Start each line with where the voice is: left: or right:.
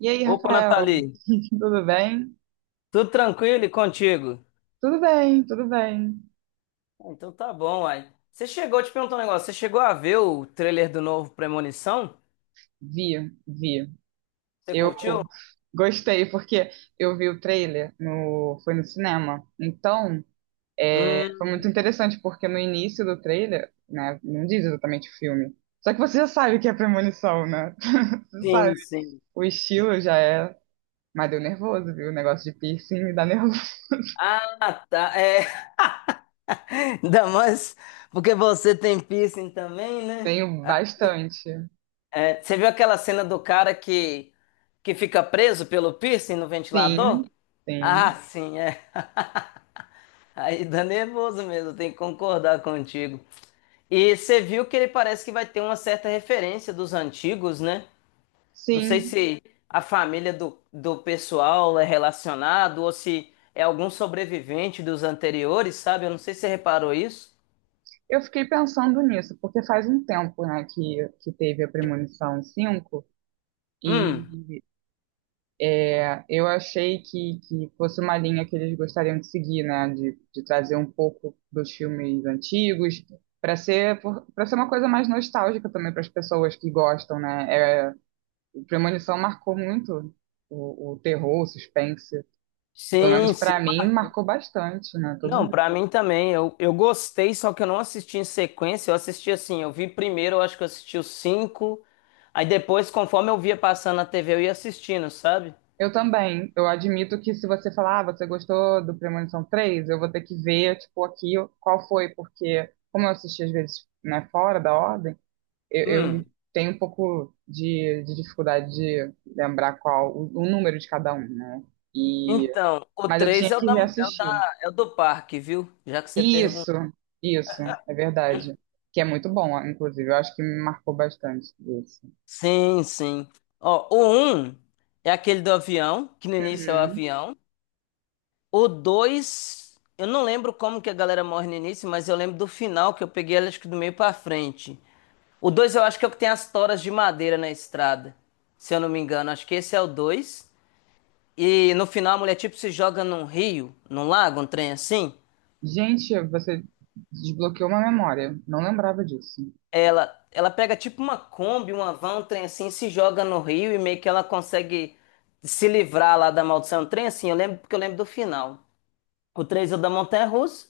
right: E aí,
left: Opa,
right: Rafael,
left: Nathalie,
right: tudo bem?
left: tudo tranquilo e contigo?
right: Tudo bem, tudo bem.
left: Ah, então tá bom, uai. Você chegou, te perguntar um negócio, você chegou a ver o trailer do novo Premonição?
right: Vi, vi.
left: Você
right: Eu
left: curtiu?
right: gostei porque eu vi o trailer foi no cinema. Então, é, foi muito
left: Hum,
right: interessante porque no início do trailer, né, não diz exatamente o filme. Só que você já sabe o que é premonição, né? Você sabe.
left: sim, sim.
right: O estilo já é, mas deu nervoso, viu? O negócio de piercing me dá nervoso.
left: Ah, tá, é, ainda mais porque você tem piercing também, né?
right: Tenho bastante.
left: É, você viu aquela cena do cara que fica preso pelo piercing no ventilador?
right: Sim,
left: Ah,
right: sim,
left: sim, é. Aí dá nervoso mesmo, tem que concordar contigo. E você viu que ele parece que vai ter uma certa referência dos antigos, né? Não sei
right: sim.
left: se a família do pessoal é relacionado ou se é algum sobrevivente dos anteriores, sabe? Eu não sei se você reparou isso.
right: Eu fiquei pensando nisso, porque faz um tempo, né, que teve a Premonição 5
left: Hum,
right: e é, eu achei que fosse uma linha que eles gostariam de seguir, né, de trazer um pouco dos filmes antigos, para ser, para ser uma coisa mais nostálgica também para as pessoas que gostam, né. É, o Premonição marcou muito o terror, o suspense, pelo
left: sim,
right: menos para
left: sim,
right: mim,
left: marcou.
right: marcou bastante, né, todo.
left: Não, pra mim também. Eu gostei, só que eu não assisti em sequência. Eu assisti assim, eu vi primeiro, eu acho que eu assisti os cinco. Aí depois, conforme eu via passando na TV, eu ia assistindo, sabe?
right: Eu também. Eu admito que se você falar, ah, você gostou do Premonição 3, eu vou ter que ver, tipo, aqui qual foi, porque como eu assisti às vezes, né, fora da ordem, eu, eu
left: Hum,
right: tenho um pouco de dificuldade de lembrar qual o número de cada um, né? E,
left: Então, o
right: mas eu
left: 3
right: tinha que reassistir.
left: é o do parque, viu? Já que você
right: Isso,
left: perguntou.
right: isso, é verdade. Que é muito bom, inclusive. Eu acho que me marcou bastante isso.
left: Sim, sim. Ó, o um é aquele do avião, que no início é o
right: Uhum.
left: avião. O 2, eu não lembro como que a galera morre no início, mas eu lembro do final, que eu peguei ele acho que do meio pra frente. O 2, eu acho que é o que tem as toras de madeira na estrada, se eu não me engano. Acho que esse é o 2. E no final a mulher tipo se joga num rio, num lago, um trem assim.
right: Gente, você desbloqueou uma memória. Não lembrava disso.
left: Ela pega tipo uma Kombi, uma van, um trem assim, se joga no rio e meio que ela consegue se livrar lá da maldição. Um trem assim, eu lembro porque eu lembro do final. O 3 é o da montanha-russa,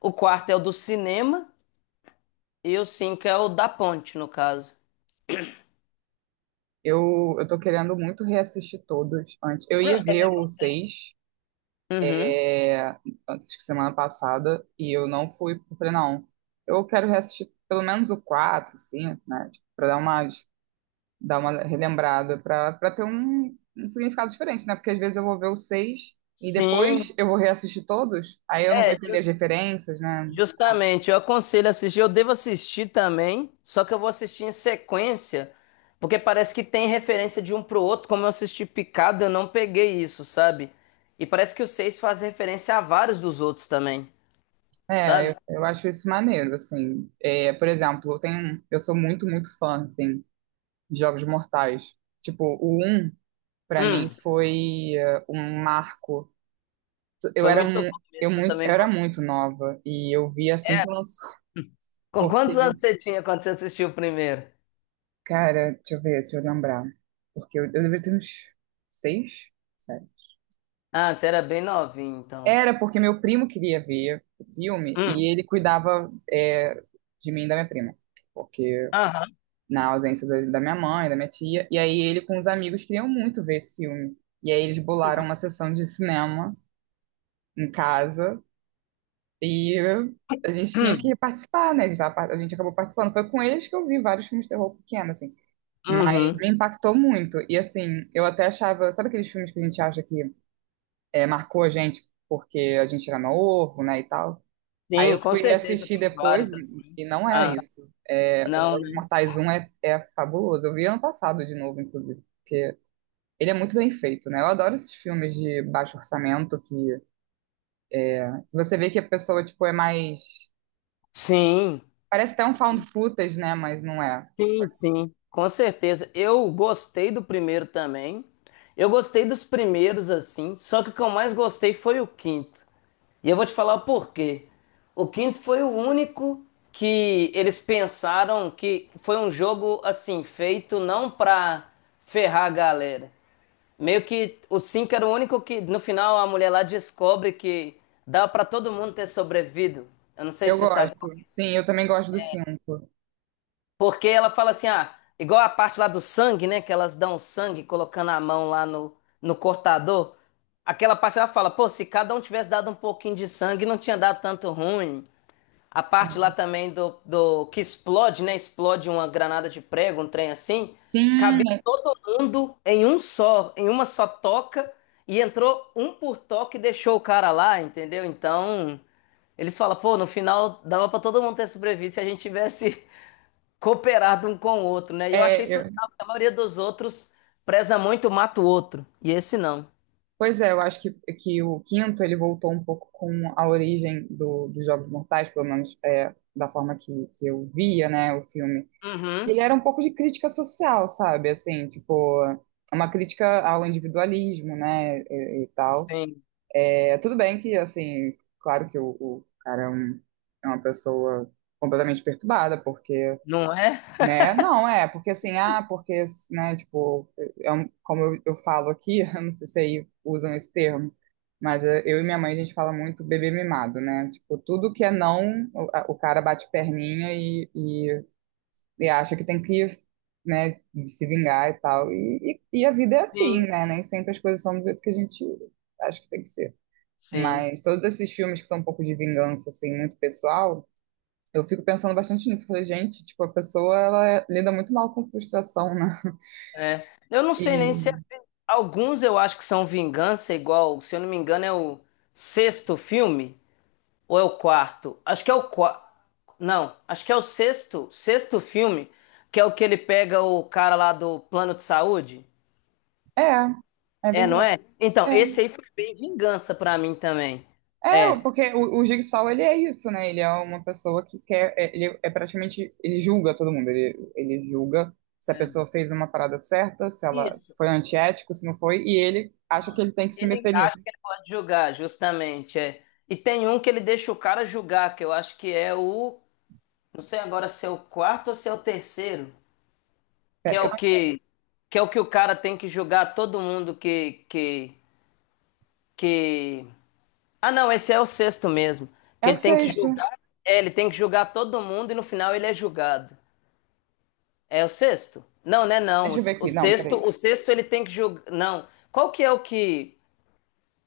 left: o quarto é o do cinema e o 5 é o da ponte, no caso.
right: Eu tô querendo muito reassistir todos antes. Eu ia
left: Não,
right: ver
left: também.
right: o 6
left: Uhum.
right: antes que semana passada e eu não fui. Eu falei, não, eu quero reassistir pelo menos o 4 5, né? Tipo, pra dar uma relembrada, pra ter um significado diferente, né? Porque às vezes eu vou ver o 6 e
left: Sim,
right: depois eu vou reassistir todos, aí eu não vou entender as referências, né? Sei lá.
left: justamente, eu aconselho a assistir. Eu devo assistir também, só que eu vou assistir em sequência, porque parece que tem referência de um pro outro. Como eu assisti Picado, eu não peguei isso, sabe? E parece que o seis faz referência a vários dos outros também,
right: É, eu,
left: sabe?
right: eu acho isso maneiro, assim. É, por exemplo, eu sou muito, muito fã, assim. Jogos Mortais. Tipo, o um pra mim,
left: Hum,
right: foi um marco. Eu
left: foi
right: era,
left: muito
right: mu-
left: bom
right: eu
left: mesmo. Eu
right: muito, eu
left: também
right: era
left: gostei.
right: muito nova e eu vi assim que
left: Era.
right: lançou.
left: Com quantos
right: Porque,
left: anos você tinha quando você assistiu o primeiro?
right: cara, deixa eu ver, deixa eu lembrar. Porque eu deveria ter uns seis, sete.
left: Ah, você era bem novinho, então.
right: Era porque meu primo queria ver o filme
left: Hum,
right: e ele cuidava de mim e da minha prima. Porque
left: aham,
right: na ausência da minha mãe, da minha tia. E aí ele com os amigos queriam muito ver esse filme. E aí eles bolaram
left: uhum,
right: uma sessão de cinema em casa e a gente tinha
left: uhum.
right: que participar, né? A gente acabou participando. Foi com eles que eu vi vários filmes de terror pequeno, assim. Mas
left: Uhum.
right: me impactou muito. E assim, eu até achava, sabe aqueles filmes que a gente acha que é, marcou a gente porque a gente era novo, né, e tal? Aí eu
left: Sim, com
right: fui
left: certeza
right: assistir
left: tem
right: depois
left: vários assim.
right: e não é
left: Ah,
right: isso. É, o
left: não,
right: Jogos
left: né?
right: Mortais 1 é fabuloso. Eu vi ano passado de novo, inclusive, porque ele é muito bem feito, né? Eu adoro esses filmes de baixo orçamento que que você vê que a pessoa, tipo, é mais.
left: Sim.
right: Parece até um
left: Sim,
right: found footage, né? Mas não é.
left: sim, sim, com certeza. Eu gostei do primeiro também. Eu gostei dos primeiros, assim. Só que o que eu mais gostei foi o quinto. E eu vou te falar o porquê. O quinto foi o único que eles pensaram que foi um jogo, assim, feito não pra ferrar a galera. Meio que o cinco era o único que, no final, a mulher lá descobre que dá pra todo mundo ter sobrevivido. Eu não sei
right: Eu
left: se você sabe.
right: gosto. Sim, eu também gosto do 5.
left: Porque ela fala assim, ah, igual a parte lá do sangue, né? Que elas dão sangue colocando a mão lá no cortador. Aquela parte ela fala, pô, se cada um tivesse dado um pouquinho de sangue, não tinha dado tanto ruim. A parte lá
right: Sim,
left: também do que explode, né? Explode uma granada de prego, um trem assim.
right: sim,
left: Cabia todo mundo em um só, em uma só toca. E entrou um por toque e deixou o cara lá, entendeu? Então, eles falam, pô, no final dava pra todo mundo ter sobrevivido se a gente tivesse cooperar de um com o outro, né? E eu achei
right: é,
left: isso
right: eu-
left: legal, porque a maioria dos outros preza muito, mata o outro. E esse não.
right: pois é, eu acho que o quinto ele voltou um pouco com a origem dos Jogos Mortais, pelo menos é, da forma que eu via, né, o filme. Ele
left: Uhum.
right: era um pouco de crítica social, sabe? Assim, tipo, uma crítica ao individualismo, né, e tal.
left: Sim.
right: É, tudo bem que, assim, claro que o cara é uma pessoa completamente perturbada, porque.
left: Não é?
right: Né? Não, é, porque assim, ah, porque, né, tipo, como eu falo aqui, eu não sei se aí usam esse termo, mas é, eu e minha mãe, a gente fala muito bebê mimado, né? Tipo, tudo que é não, o cara bate perninha e acha que tem que, né, se vingar e tal. E a vida é assim,
left: Sim.
right: né? Nem sempre as coisas são do jeito que a gente acha que tem que ser.
left: Sim.
right: Mas todos esses filmes que são um pouco de vingança, assim, muito pessoal, eu fico pensando bastante nisso. Falei, gente, tipo, a pessoa, lida muito mal com frustração, né?
left: É. Eu não sei
right: E
left: nem se é... Alguns eu acho que são vingança, igual, se eu não me engano, é o sexto filme, ou é o quarto? Acho que é o quarto. Não, acho que é o sexto filme, que é o que ele pega o cara lá do plano de saúde.
right: é, é
left: É, não
right: verdade.
left: é? Então,
right: É,
left: esse aí foi bem vingança pra mim também.
right: é
left: É.
right: porque o Jigsaw, ele é isso, né? Ele é uma pessoa que quer, ele é praticamente, ele julga todo mundo. Ele julga se a
left: É,
right: pessoa fez uma parada certa, se ela
left: isso.
right: se foi antiético, se não foi, e ele acha que ele tem que
left: E
right: se
left: ele
right: meter
left: acha
right: nisso.
left: que ele pode julgar, justamente, é. E tem um que ele deixa o cara julgar, que eu acho que é o, não sei agora se é o quarto ou se é o terceiro,
right: É,
left: que é o que que é o que o cara tem que julgar todo mundo que que. Ah, não, esse é o sexto mesmo, que
right: é o
left: ele tem que
right: sexto.
left: julgar, é, ele tem que julgar todo mundo e no final ele é julgado. É o sexto? Não, né, não. O,
right: Deixa eu ver
left: o
right: aqui. Não,
left: sexto,
right: peraí.
left: o sexto ele tem que julgar, não. Qual que é o que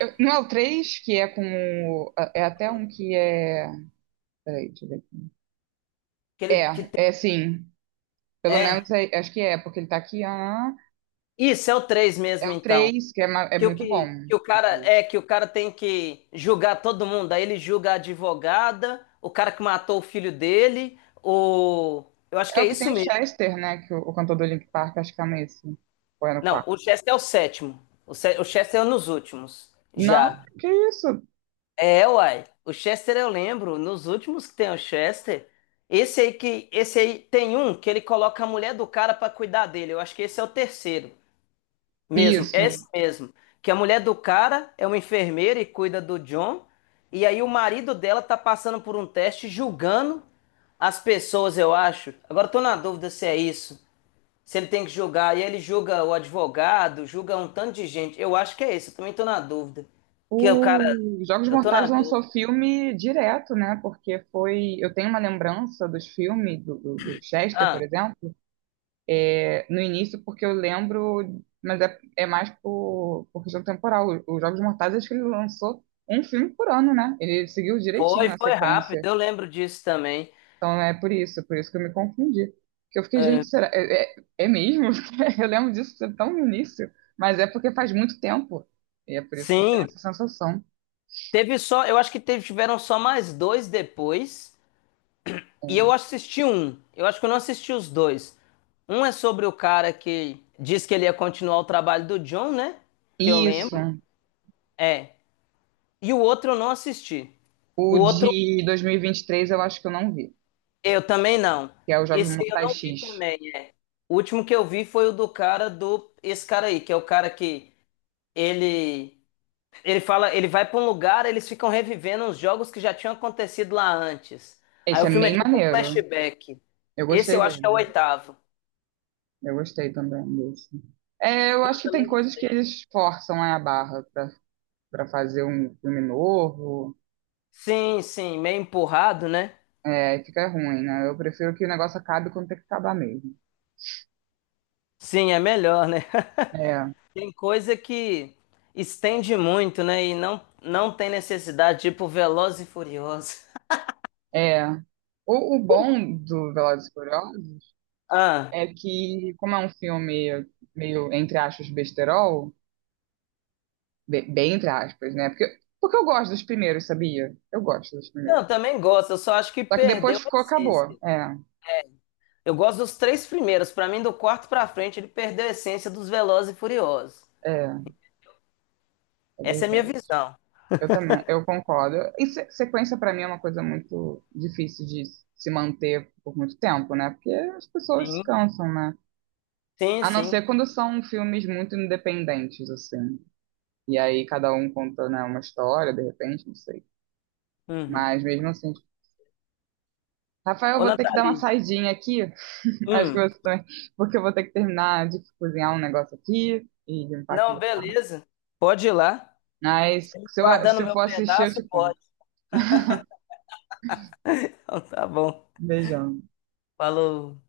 right: Não é o três, que é com é até um que é, peraí, deixa eu ver.
left: que ele que
right: É,
left: tem...
right: é sim. Pelo
left: É.
right: menos acho que é, porque ele tá aqui. Ah,
left: Isso é o 3
right: é
left: mesmo,
right: o
left: então.
right: 3 que é
left: Que o
right: muito bom.
left: que, que o
right: O
left: cara
right: três.
left: é que o cara tem que julgar todo mundo. Aí ele julga a advogada, o cara que matou o filho dele, o eu acho
right: É
left: que é
right: o que tem
left: isso
right: o
left: mesmo.
right: Chester, né? Que o cantor do Linkin Park, acho que é nesse. Ou é no
left: Não,
right: quarto.
left: o Chester é o sétimo. O Chester é nos últimos.
right: Não,
left: Já.
right: que isso?
left: É, uai. O Chester eu lembro, nos últimos que tem o Chester. Esse aí tem um que ele coloca a mulher do cara pra cuidar dele. Eu acho que esse é o terceiro. Mesmo,
right: Isso.
left: esse mesmo. Que a mulher do cara é uma enfermeira e cuida do John. E aí o marido dela tá passando por um teste julgando as pessoas, eu acho. Agora eu tô na dúvida se é isso. Se ele tem que julgar. E ele julga o advogado, julga um tanto de gente. Eu acho que é isso. Eu também tô na dúvida. Que o cara.
right: O Jogos
left: Eu tô na
right: Mortais lançou
left: dúvida.
right: filme direto, né? Porque foi. Eu tenho uma lembrança dos filmes, do Chester, por
left: Ah,
right: exemplo, é, no início, porque eu lembro, mas é mais por questão temporal. Os Jogos Mortais, acho que ele lançou um filme por ano, né? Ele seguiu
left: foi,
right: direitinho a
left: foi rápido.
right: sequência.
left: Eu lembro disso também.
right: Então é por isso que eu me confundi. Que eu fiquei, gente,
left: É,
right: será? É mesmo? Eu lembro disso ser tão no início, mas é porque faz muito tempo. E é por isso que eu tenho
left: sim.
right: essa sensação.
left: Teve só. Eu acho que teve, tiveram só mais dois depois. E eu
right: É.
left: assisti um. Eu acho que eu não assisti os dois. Um é sobre o cara que diz que ele ia continuar o trabalho do John, né? Que eu
right: Isso.
left: lembro. É. E o outro eu não assisti. O
right: O
left: outro
right: de 2023 eu acho que eu não vi,
left: eu também não.
right: que é os Jogos
left: Esse aí eu
right: Mortais
left: não vi
right: X.
left: também. O último que eu vi foi o do cara do esse cara aí, que é o cara que ele ele fala, ele vai pra um lugar, eles ficam revivendo uns jogos que já tinham acontecido lá antes. Aí
right: Esse
left: o
right: é
left: filme é
right: bem
left: tipo um
right: maneiro.
left: flashback.
right: Eu
left: Esse
right: gostei
left: eu acho que é o
right: dele.
left: oitavo.
right: Eu gostei também desse. É, eu acho
left: Eu
right: que tem
left: também.
right: coisas que eles forçam, né, a barra pra fazer um filme novo.
left: Sim, sim, meio empurrado, né?
right: É, fica ruim, né? Eu prefiro que o negócio acabe quando tem que acabar mesmo.
left: Sim, é melhor, né?
right: É,
left: Tem coisa que estende muito, né? E não, não tem necessidade, tipo Veloz e Furioso.
right: é. O bom do Velozes e Furiosos
left: Ah,
right: é que, como é um filme meio, entre aspas, besterol, bem entre aspas, né? Porque eu gosto dos primeiros, sabia? Eu gosto dos
left: não,
right: primeiros.
left: eu também gosto, eu só acho que
right: Só que
left: perdeu
right: depois
left: a
right: ficou, acabou.
left: essência. Eu gosto dos três primeiros, pra mim, do quarto pra frente, ele perdeu a essência dos Veloz e Furiosos.
right: É, é
left: Essa é a minha
right: verdade.
left: visão.
right: Eu também, eu concordo. E sequência, pra mim, é uma coisa muito difícil de se manter por muito tempo, né? Porque as pessoas se
left: Sim,
right: cansam, né?
left: sim,
right: A não ser
left: sim.
right: quando são filmes muito independentes, assim. E aí cada um conta, né, uma história, de repente, não sei.
left: Uhum.
right: Mas mesmo assim, tipo, Rafael, eu
left: Ô,
right: vou ter que dar uma
left: Nathalie.
right: saidinha aqui. Acho que
left: Hum.
right: você também, porque eu vou ter que terminar de cozinhar um negócio aqui e limpar aqui
left: Não,
right: meu quarto.
left: beleza. Pode ir lá.
right: Mas se eu,
left: Guardando
right: se eu
left: meu
right: for assistir, eu te
left: pedaço,
right: conto.
left: pode. Então, tá bom.
right: Beijão.
left: Falou.